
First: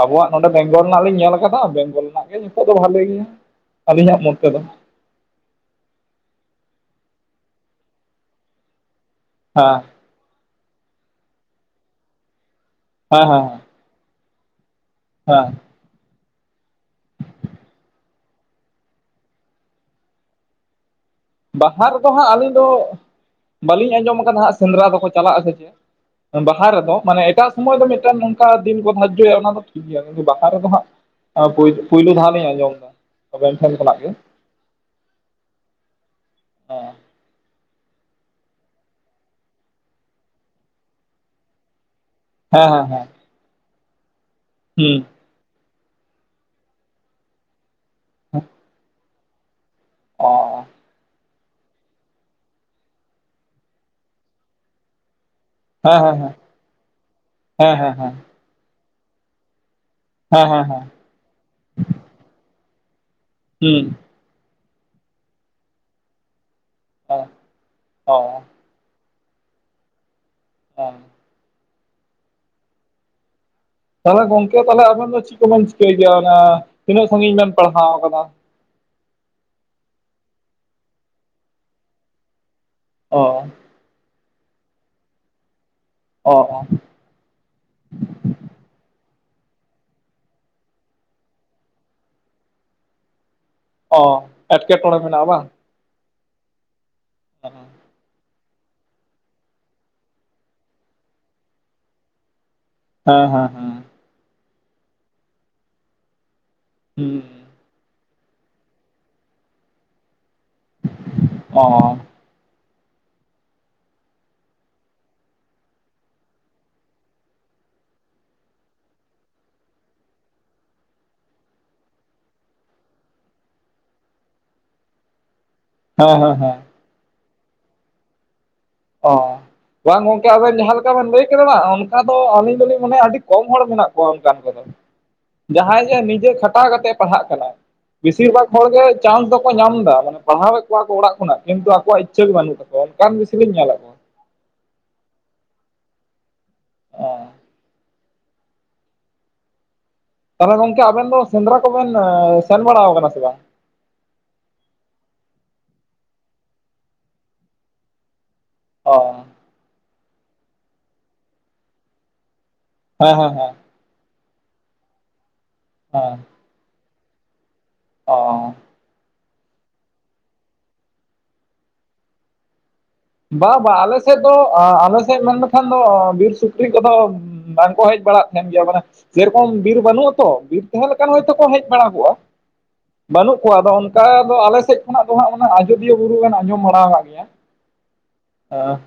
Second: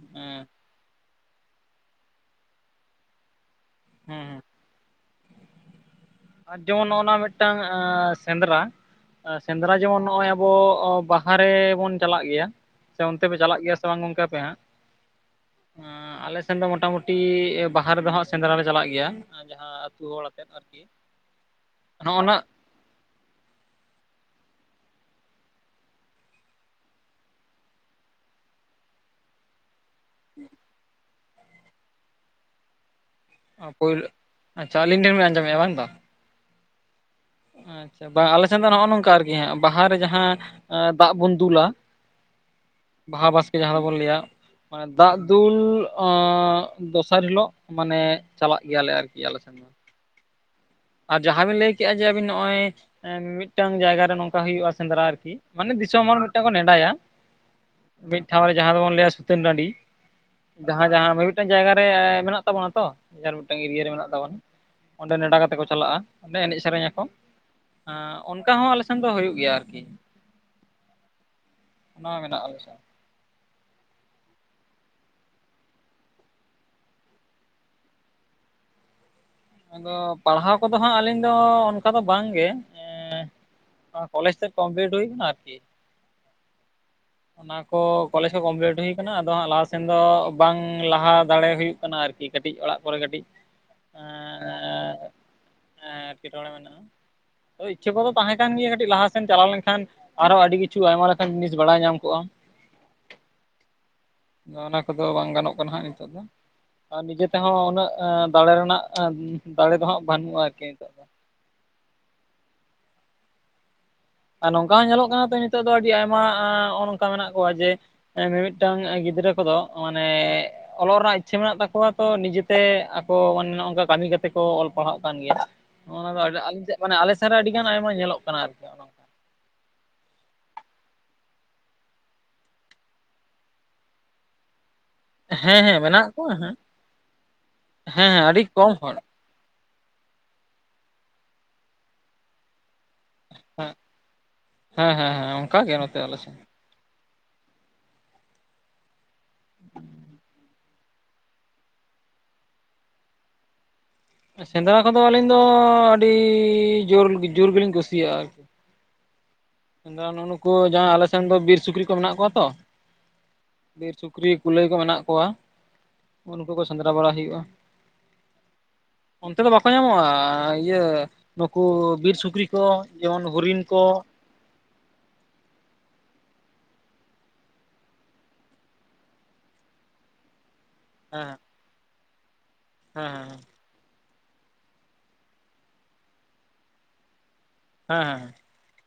ᱟᱵᱚᱣᱟᱜ ᱦᱮᱸ ᱱᱚᱰᱮ ᱵᱮᱝᱜᱚᱞ ᱨᱮᱱᱟᱜ ᱞᱤᱧ ᱧᱮᱞ ᱟᱠᱟᱫᱟ ᱵᱮᱝᱜᱚᱞ ᱨᱮᱱᱟᱜ ᱜᱮ ᱡᱷᱚᱛᱚ ᱜᱮ ᱵᱷᱟᱞᱮ ᱜᱮᱭᱟ ᱟᱹᱞᱤᱧᱟᱜ ᱦᱮᱸ ᱢᱚᱛ ᱦᱮᱸ ᱛᱮᱫᱚ। ᱟᱨ ᱡᱮᱢᱚᱱ ᱱᱚᱜᱼᱱᱟ ᱢᱤᱫᱴᱟᱝ ᱟᱸᱻ ᱥᱮᱸᱫᱽᱨᱟ ᱥᱮᱸᱫᱽᱨᱟ ᱦᱮᱸ ᱡᱮᱢᱚᱱ ᱱᱚᱜ ᱚᱭ ᱵᱚᱻ ᱵᱟᱦᱟ ᱨᱮᱻ ᱵᱚᱱ ᱪᱟᱞᱟᱜ ᱜᱮᱭᱟ ᱥᱮ ᱦᱮᱸ ᱚᱱᱛᱮ ᱯᱮ ᱪᱟᱞᱟᱜ ᱜᱮᱭᱟ ᱥᱮ ᱵᱟᱝ ᱜᱚᱝᱠᱮ ᱟᱯᱮ ᱦᱟᱸᱜ? ᱵᱟᱝ ᱮᱸᱻ ᱟᱞᱮ ᱥᱮᱱ ᱫᱚ ᱢᱚᱴᱟᱢᱩᱴᱤ ᱵᱟᱦᱟ ᱨᱮᱫᱚ ᱦᱟᱸᱜ ᱥᱮᱸᱫᱽᱨᱟ ᱞᱮ ᱪᱟᱞᱟᱜ ᱜᱮᱭᱟ ᱡᱟᱦᱟᱸ ᱟᱹᱛᱩ ᱦᱚᱲ ᱟᱛᱮᱫ ᱟᱨᱠᱤ ᱵᱟᱦᱟ ᱨᱮᱫᱚ ᱱᱚᱜᱼᱚ ᱦᱟᱸᱜ ᱱᱟ ᱟᱹᱞᱤᱧ ᱫᱚ ᱵᱟᱹᱞᱤᱧ ᱟᱸᱡᱚᱢ ᱠᱟᱫᱟ ᱦᱟᱸᱜ ᱥᱮᱸᱫᱽᱨᱟ ᱫᱚᱠᱚ ᱪᱟᱞᱟᱜ ᱟᱥᱮ ᱪᱮᱫ ᱵᱟᱦᱟ ᱨᱮᱫᱚ ᱢᱟᱱᱮ ᱮᱴᱟᱜ ᱥᱚᱢᱚᱭ ᱫᱚ ᱢᱤᱫᱴᱮᱱ ᱱᱚᱝᱠᱟ ᱫᱤᱱ ᱠᱚ ᱫᱟᱡᱽᱡᱚᱭᱟ ᱚᱱᱟ ᱫᱚ ᱤᱭᱟ. ᱵᱟᱦᱟ ᱨᱮᱫᱚ ᱦᱟᱸᱜ ᱯᱳᱭᱞᱳ ᱫᱷᱟᱣ ᱞᱤᱧ ᱟᱸᱡᱚᱢ ᱮᱫᱟ। ᱟᱵᱮᱱ ᱟ ᱴᱷᱮᱱ ᱠᱷᱚᱱᱟᱜ ᱯᱳᱭᱞᱳ ᱜᱮ ᱟᱪᱪᱷᱟ ᱟᱹᱞᱤᱧ ᱴᱮᱱ ᱵᱮᱱ ᱟᱸᱡᱚᱢᱮᱫᱼᱟ, ᱵᱟᱝ ᱵᱟᱝ ᱦᱮᱸ ᱟᱪᱪᱷᱟ ᱵᱟᱝ ᱟᱞᱮ ᱥᱮᱱ ᱫᱚ ᱱᱚᱜᱼᱚ ᱱᱚᱝᱠᱟ ᱟᱨᱠᱤ ᱦᱟᱸᱜ ᱵᱟᱦᱟᱨᱮ ᱡᱟᱦᱟᱸ ᱟᱸ ᱫᱟᱜ ᱵᱚᱱ ᱫᱩᱞᱟ ᱦᱮᱸ ᱦᱮᱸᱦᱮᱸ ᱵᱟᱦᱟ ᱵᱟᱥᱠᱮ ᱡᱟᱦᱟᱸ ᱫᱚᱵᱚᱱ ᱞᱟᱹᱭᱟ ᱢᱟᱱᱮ ᱫᱟᱜ ᱫᱩᱞ ᱚᱸᱜ ᱫᱚᱥᱟᱨ ᱦᱤᱞᱳᱜ ᱢᱟᱱᱮ ᱪᱟᱞᱟᱜ ᱜᱮᱭᱟᱞᱮ ᱟᱨᱠᱤ ᱟᱞᱮ ᱥᱮᱱ ᱫᱚ ᱚ ᱚ ᱟᱨ ᱡᱟᱦᱟᱸ ᱵᱤᱱ ᱞᱟᱹᱭ ᱠᱮᱜᱼᱟ ᱡᱮ ᱟᱵᱤᱱ ᱱᱚᱜᱼᱚᱭ ᱮᱸ ᱢᱤᱫᱴᱟᱝ ᱡᱟᱭᱜᱟ ᱨᱮ ᱱᱚᱝᱠᱟ ᱦᱩᱭᱩᱜᱼᱟ ᱥᱮᱸᱱᱫᱽᱨᱟ ᱟᱨᱠᱤ ᱢᱟᱱᱮ ᱦᱮᱸ ᱫᱤᱥᱚᱢ ᱦᱮᱸ ᱦᱚᱲ ᱦᱮᱸ ᱢᱤᱫᱴᱟᱝ ᱠᱚ ᱱᱮᱰᱟᱭᱟ ᱦᱮᱸ ᱦᱮᱸ ᱦᱮᱸ ᱢᱤᱫ ᱴᱷᱟᱶ ᱨᱮ ᱡᱟᱦᱟᱸ ᱫᱚᱵᱚᱱ ᱞᱟᱹᱭᱟ ᱥᱩᱛᱟᱹᱱ ᱴᱟᱺᱰᱤ ᱦᱮᱸ ᱦᱮᱸ ᱦᱮᱸ ᱡᱟᱦᱟᱭ ᱡᱟᱦᱟᱸ ᱨᱮ ᱢᱤᱫᱴᱟᱝ ᱡᱟᱭᱜᱟ ᱨᱮ ᱢᱮᱱᱟᱜ ᱛᱟᱵᱚᱱᱟ ᱛᱚ ᱡᱟᱦᱟᱱ ᱢᱤᱫᱴᱟᱝ ᱦᱩᱸ ᱮᱨᱤᱭᱟ ᱨᱮ ᱢᱮᱱᱟᱜ ᱛᱟᱵᱚᱱ ᱚᱸᱰᱮ ᱱᱮᱰᱟ ᱠᱟᱛᱮ ᱠᱚ ᱪᱟᱞᱟᱜᱼᱟ ᱚᱸᱰᱮ ᱮᱱᱮᱡ ᱥᱮᱨᱮᱧᱟ ᱠᱚ ᱦᱮᱸ ᱟᱸ ᱚ ᱚᱱᱠᱟ ᱦᱚᱸ ᱟᱞᱮ ᱥᱮᱱ ᱫᱚ ᱦᱩᱭᱩᱜ ᱜᱮᱭᱟ ᱟᱨᱠᱤ। ᱚ ᱚᱱᱟ ᱢᱮᱱᱟᱜᱼᱟ ᱟᱞᱮᱥᱮᱱ। ᱛᱟᱞᱦᱮ ᱜᱚᱝᱠᱮ ᱛᱟᱞᱦᱮ ᱟᱵᱮᱱ ᱫᱚ ᱪᱤᱜ ᱠᱚᱵᱮᱱ ᱪᱤᱠᱟᱹᱭ ᱜᱮᱭᱟ ᱚᱱᱟ ᱛᱤᱱᱟᱹᱜ ᱥᱟᱹᱜᱤᱧ ᱵᱮᱱ ᱯᱟᱲᱦᱟᱣ ᱟᱠᱟᱫᱟ? ᱟᱫᱚ ᱯᱟᱲᱦᱟᱣ ᱠᱚᱫᱚ ᱦᱟᱸᱜ ᱟᱹᱞᱤᱧ ᱫᱚ ᱚᱱᱠᱟ ᱫᱚ ᱵᱟᱝᱜᱮ ᱚ ᱠᱚᱞᱡᱽ ᱛᱮᱫ ᱠᱚᱢᱯᱞᱤᱴ ᱦᱩᱭ ᱠᱟᱱᱟ ᱟᱨᱠᱤ। ᱚ ᱚ। ᱚᱱᱟ ᱠᱚ ᱠᱚᱞᱮᱡᱽ ᱠᱚ ᱠᱚᱢᱯᱞᱤᱴ ᱦᱩᱭ ᱟᱠᱟᱱᱟ ᱟᱫᱚ ᱦᱟᱸᱜ ᱞᱟᱦᱟ ᱥᱮᱱ ᱫᱚ ᱵᱟᱝ ᱞᱟᱦᱟ ᱫᱟᱲᱮ ᱦᱩᱭᱩᱜ ᱠᱟᱱᱟ ᱟᱨᱠᱤ ᱠᱤ ᱠᱟᱹᱴᱤᱡ ᱚᱲᱟᱜ ᱠᱚᱨᱮ ᱠᱟᱹᱴᱤᱡ ᱚ ᱮᱴᱠᱮᱴᱚᱲᱮ ᱢᱮᱱᱟᱜᱼᱟ ᱵᱟᱝ? ᱦᱮᱸ ᱮᱴᱠᱮᱴᱚᱲᱮ ᱢᱮᱱᱟᱜᱼᱟ ᱦᱮᱸ ᱳᱭ ᱤᱪᱪᱷᱟᱹ ᱠᱚᱫᱚ ᱛᱟᱦᱮᱸᱼᱼ ᱠᱟᱱ ᱜᱮᱭᱟ ᱠᱟᱹᱴᱤᱡ ᱞᱟᱦᱟ ᱥᱮᱱ ᱪᱟᱞᱟᱣ ᱞᱮᱱᱠᱷᱟᱱ ᱟᱨᱦᱚ ᱟᱹᱰᱤ ᱠᱤᱪᱷᱩ ᱟᱭᱢᱟ ᱞᱮᱠᱟᱱ ᱡᱤᱱᱤᱥ ᱵᱟᱲᱟᱭ ᱧᱟᱢ ᱠᱚᱜᱼᱟ᱾ ᱦᱮᱸ ᱦᱮᱸ ᱦᱮᱸ। ᱚᱱᱟ ᱠᱚᱫᱚ ᱵᱟᱝ ᱜᱟᱱᱚᱜ ᱠᱟᱱᱟ ᱦᱟᱸᱜ ᱱᱤᱛᱳᱜ ᱫᱚ ᱟᱨ ᱱᱤᱡᱮ ᱛᱮᱦᱚᱸ ᱩᱱᱟᱹᱜ ᱮᱸ ᱫᱟᱲᱮ ᱨᱮᱱᱟᱜ ᱮ ᱫᱟᱲᱮ ᱫᱚ ᱦᱟᱸᱜ ᱵᱟᱹᱱᱩᱜᱼᱟ ᱟᱨᱠᱤ। ᱫᱚ ᱚ ᱟᱨ ᱱᱚᱝᱠᱟ ᱦᱚᱸ ᱧᱮᱞᱚᱜ ᱠᱟᱱᱟ ᱛᱚ ᱱᱤᱛᱚᱜ ᱫᱚ ᱟᱹᱰᱤ ᱟᱭᱢᱟ ᱱᱚᱜᱼᱚ ᱱᱚᱝᱠᱟ ᱢᱮᱱᱟᱜ ᱠᱚᱣᱟ ᱡᱮ ᱮᱸ ᱢᱤᱢᱤᱫᱴᱟᱝ ᱜᱤᱫᱽᱨᱟᱹ ᱠᱚᱫᱚ ᱢᱟᱱᱮ ᱮ ᱚᱞᱚᱜ ᱨᱮᱱᱟᱜ ᱤᱪᱪᱷᱟᱹ ᱢᱮᱱᱟᱜ ᱛᱟᱠᱚᱣᱟ ᱛᱚ ᱱᱤᱡᱮᱛᱮ ᱟᱠᱚ ᱱᱚᱜᱼᱚᱝᱠᱟ ᱠᱟᱹᱢᱤ ᱠᱟᱛᱮ ᱠᱚ ᱚᱞ ᱯᱟᱲᱦᱟᱜ ᱠᱟᱱ ᱜᱮᱭᱟ᱾ ᱱᱟᱜᱼᱚᱱᱟ ᱦᱮᱸ ᱦᱮᱸ ᱫᱚ ᱦᱮᱸ ᱟᱹᱞᱤᱧ ᱥᱮᱫ ᱢᱟᱱᱮ ᱟᱞᱮ ᱥᱮᱱ ᱨᱮ ᱟᱹᱰᱤ ᱜᱟᱱ ᱟᱭᱢᱟ ᱧᱮᱞᱚᱜ ᱠᱟᱱᱟ ᱟᱨᱠᱤ ᱚᱱᱟ। ᱚ ᱵᱟᱝ ᱜᱚᱝᱠᱮ ᱟᱵᱮᱱ ᱡᱟᱦᱟᱸ ᱞᱮᱠᱟ ᱵᱮᱱ ᱞᱟᱹᱭ ᱠᱮᱫᱟ ᱵᱟᱝ ᱚᱱᱠᱟ ᱫᱚ ᱟᱹᱞᱤᱧ ᱫᱚᱞᱤᱧ ᱢᱚᱱᱮᱭᱟ ᱟᱹᱰᱤ ᱠᱚᱢ ᱦᱚᱲ ᱢᱮᱱᱟᱜ ᱠᱚᱣᱟ ᱚᱱᱠᱟᱱ ᱠᱚᱫᱚ᱾ ᱦᱮᱸ ᱦᱮᱸ ᱡᱟᱸᱦᱟᱭ ᱜᱮ ᱢᱮᱱᱟᱜ ᱱᱤᱡᱮ ᱠᱚᱣᱟ ᱦᱮᱸ ᱠᱷᱟᱴᱟ ᱠᱟᱛᱮᱜ-ᱮ ᱯᱟᱲᱦᱟᱜ ᱠᱟᱱᱟᱭ ᱦᱮᱸ ᱦᱮᱸ ᱵᱮᱥᱤᱨ ᱟᱹᱰᱤ ᱵᱷᱟᱜᱽ ᱠᱚᱢ ᱦᱚᱲᱜᱮ ᱦᱚᱲ ᱪᱟᱱ ᱫᱚ ᱠᱚ ᱧᱟᱢ ᱫᱟ ᱢᱟᱱᱮ ᱯᱟᱲᱦᱟᱣ ᱮᱫ ᱠᱚᱣᱟ ᱠᱚ ᱲᱟᱜ ᱠᱷᱱᱟᱜ ᱠᱤᱱᱛᱩ ᱟᱠᱚᱣᱟᱜ ᱤᱪᱪᱷᱟᱹ ᱜᱮ ᱵᱟᱹᱱᱩᱜ ᱛᱟᱠᱚᱣᱟ ᱚᱱᱠᱟᱱ ᱵᱤᱥᱤᱞᱤᱧ ᱦᱮᱸ ᱧᱮᱞᱮᱜ ᱦᱮᱸ ᱦᱮᱸ ᱦᱮᱸ ᱚᱝᱠᱟ ᱜᱮ ᱱᱚᱛᱮ ᱟᱞᱮᱥᱮᱫ ᱚ [unintelligible] ᱛᱟ ᱜᱚᱢᱠᱮ ᱟᱵᱮᱱ ᱫᱚ ᱥᱮᱸᱫᱽᱨᱟ ᱠᱚᱵᱮᱱ ᱟᱹᱻ ᱥᱮᱱ ᱵᱟᱲᱟᱣ ᱠᱟᱱᱟ ᱥᱮ ᱵᱟᱝ? ᱥᱮᱸᱫᱽᱨᱟ ᱠᱚᱫᱚ ᱟᱹᱞᱤᱧ ᱫᱚ ᱟᱹᱰᱤ ᱡᱳᱨ, ᱡᱳᱨ ᱜᱮᱞᱤᱧ ᱠᱩᱥᱤᱭᱟᱜᱼᱟ ᱟᱨ ᱚ [unintelligible] ᱱᱩᱜ ᱱᱩᱠᱩ ᱡᱟᱦᱟᱸ ᱟᱞᱮ ᱥᱮᱱ ᱫᱚ ᱵᱤᱨ ᱥᱩᱠᱨᱤ ᱠᱚ ᱢᱮᱱᱟᱜ ᱠᱚᱣᱟ ᱛᱚ᱾ ᱦᱚᱭ ᱦᱚᱭ ᱦᱚᱭ ᱵᱤᱨ ᱥᱩᱠᱨᱤ ᱠᱩᱞᱟᱹᱭ ᱠᱚ ᱢᱮᱱᱟᱜ ᱠᱚᱣᱟ᱾ ᱟ ᱩᱱᱠᱩ ᱠᱚ ᱥᱮᱸᱫᱽᱨᱟ ᱵᱟᱲᱟ ᱦᱩᱭᱩᱜᱼᱟ᱾ ᱚᱻ ᱚᱱᱛᱮ ᱫᱚ ᱵᱟᱠᱚ ᱧᱟᱢᱚᱜᱼᱟ ᱤᱭᱟᱹ ᱱᱩᱠᱩ ᱵᱤᱨ ᱥᱩᱠᱨᱤ? ᱛᱚ ᱡᱮᱢᱚᱱ ᱦᱚᱨᱤᱱ ᱵᱟ-ᱵᱟ ᱠᱚ ᱟᱞᱮ ᱥᱮᱜ ᱫᱚ ᱟ ᱟᱞᱮ ᱥᱮᱫᱽ ᱢᱮᱱ ᱞᱮᱠᱷᱟᱱ ᱫᱚ ᱵᱤᱨ ᱥᱩᱠᱨᱤ ᱠᱚᱫᱚ ᱵᱟᱝᱠᱚ ᱦᱮᱡ ᱵᱟᱲᱟᱜ ᱛᱟᱦᱮᱱ ᱜᱮᱭᱟ, ᱢᱟᱱᱮ ᱥᱮᱨᱚᱠᱚᱢ ᱵᱤᱨ ᱵᱟᱹᱱᱩᱜᱟ ᱛᱚ ᱵᱤᱨ ᱛᱟᱦᱮᱸ ᱞᱮᱠᱟᱱ ᱦᱮᱸ ᱦᱚᱳᱭᱛᱳ ᱠᱚ ᱦᱮᱡ ᱵᱟᱲᱟ ᱠᱚᱜᱼᱟ᱾ ᱵᱟᱹᱱᱩᱜ ᱦᱮᱸ ᱠᱚᱣᱟ ᱟᱫᱚ [unintelligible] ᱟᱞᱮ ᱥᱮᱫ ᱠᱷᱚᱱᱟᱜ ᱫᱚ ᱦᱟᱸᱜ ᱚᱱᱟ ᱟᱡᱚᱫᱤᱭᱟᱹ ᱵᱩᱨᱩ ᱵᱮᱱ ᱟᱸᱡᱚᱢ ᱵᱟᱲᱟ ᱠᱟᱜ ᱜᱮᱭᱟ? ᱦᱮᱸ ᱦᱮᱸ। ᱟ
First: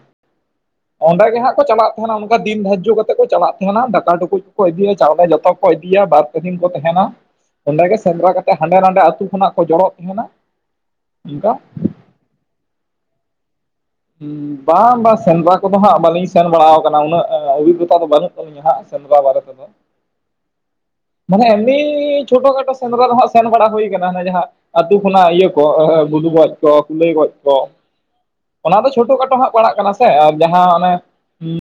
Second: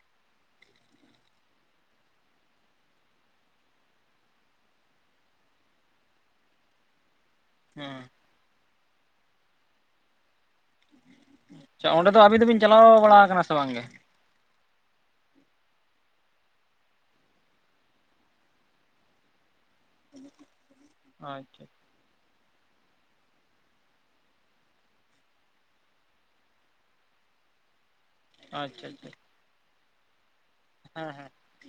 ᱚᱸᱰᱮ ᱜᱮ ᱦᱟᱸᱜ ᱠᱚ ᱪᱟᱞᱟᱜ ᱛᱟᱦᱮᱱᱟ᱾ᱚᱱᱠᱟ ᱫᱤᱱ ᱫᱷᱡᱽᱡᱚ ᱠᱟᱛᱮ ᱠᱚ ᱪᱟᱞᱟᱜ ᱛᱟᱦᱮᱱᱟ ᱾ᱫᱟᱠᱟ ᱴᱩᱠᱩᱡ ᱠᱚᱠᱚ ᱤᱫᱤᱭᱟ, ᱪᱟᱣᱞᱮ ᱡᱚᱛᱚ ᱠᱚ ᱤᱫᱤᱭᱟ [unintelligible] [unintelligible] ᱠᱚ ᱛᱟᱦᱮᱱᱟ ᱚᱸᱰᱮ ᱜᱮ ᱦᱮᱸ ᱥᱮᱸᱫᱽᱨᱟ ᱠᱟᱛᱮᱫ ᱦᱟᱸᱰᱮ ᱱᱟᱰᱮ ᱟᱛᱩ ᱠᱷᱚᱱᱟᱜ ᱠᱚ ᱡᱚᱲᱚᱜ ᱛᱟᱦᱮᱱᱟ᱾ ᱚᱱᱠᱟ ᱚᱸᱰᱮ ᱫᱚ ᱟᱹᱵᱤᱱ ᱫᱚᱵᱤᱱ ᱪᱟᱞᱟᱣ ᱵᱟᱲᱟ ᱟᱠᱟᱱᱟ ᱥᱮ ᱵᱟᱝ ᱜᱮ? ᱦᱩᱸ, ᱵᱟᱝ ᱵᱟᱝ ᱥᱮᱸᱫᱽᱨᱟ ᱠᱚᱫᱚ ᱦᱟᱸᱜ ᱵᱟᱞᱤᱧ ᱥᱮᱱ ᱵᱟᱲᱟᱣ ᱟᱠᱟᱱᱟ ᱩᱱᱟᱹᱜ ᱚᱵᱷᱤᱜᱽᱜᱚᱛᱟ ᱫᱚ ᱵᱟᱹᱱᱩᱜ ᱛᱟᱹᱞᱤᱧᱟ ᱦᱟᱸᱜ ᱥᱮᱸᱫᱽᱨᱟ ᱵᱟᱨᱮᱛᱮ᱾ ᱛᱚᱵᱮ ᱟᱪᱪᱷᱟ ᱮᱢᱱᱤ ᱪᱷᱳᱴᱳ ᱠᱷᱟᱴᱚ ᱥᱮᱸᱫᱽᱨᱟ ᱫᱚ ᱦᱟᱸᱜ ᱥᱮᱱ ᱵᱟᱲᱟ ᱦᱩᱭ ᱟᱠᱟᱱᱟ ᱚᱱᱮ ᱡᱟᱦᱟᱸ ᱟᱹᱛᱩ ᱠᱷᱚᱱᱟᱜ ᱤᱭᱟᱹ ᱠᱚ ᱟᱹ ᱜᱩᱰᱩ ᱜᱚᱡ ᱠᱚ ᱠᱩᱞᱟᱹᱭ ᱜᱚᱡ ᱠᱚ ᱚᱱᱟ ᱟᱪᱪᱷᱟ ᱫᱚ ᱟᱪᱪᱷᱟ ᱪᱷᱳᱴᱳ ᱠᱷᱟᱴᱚ ᱦᱟᱸᱜ ᱯᱟᱲᱟᱜ ᱠᱟᱱᱟ ᱥᱮ ᱡᱟᱦᱟᱸ ᱚᱱᱮ ᱦᱮᱸ ᱦᱮᱸ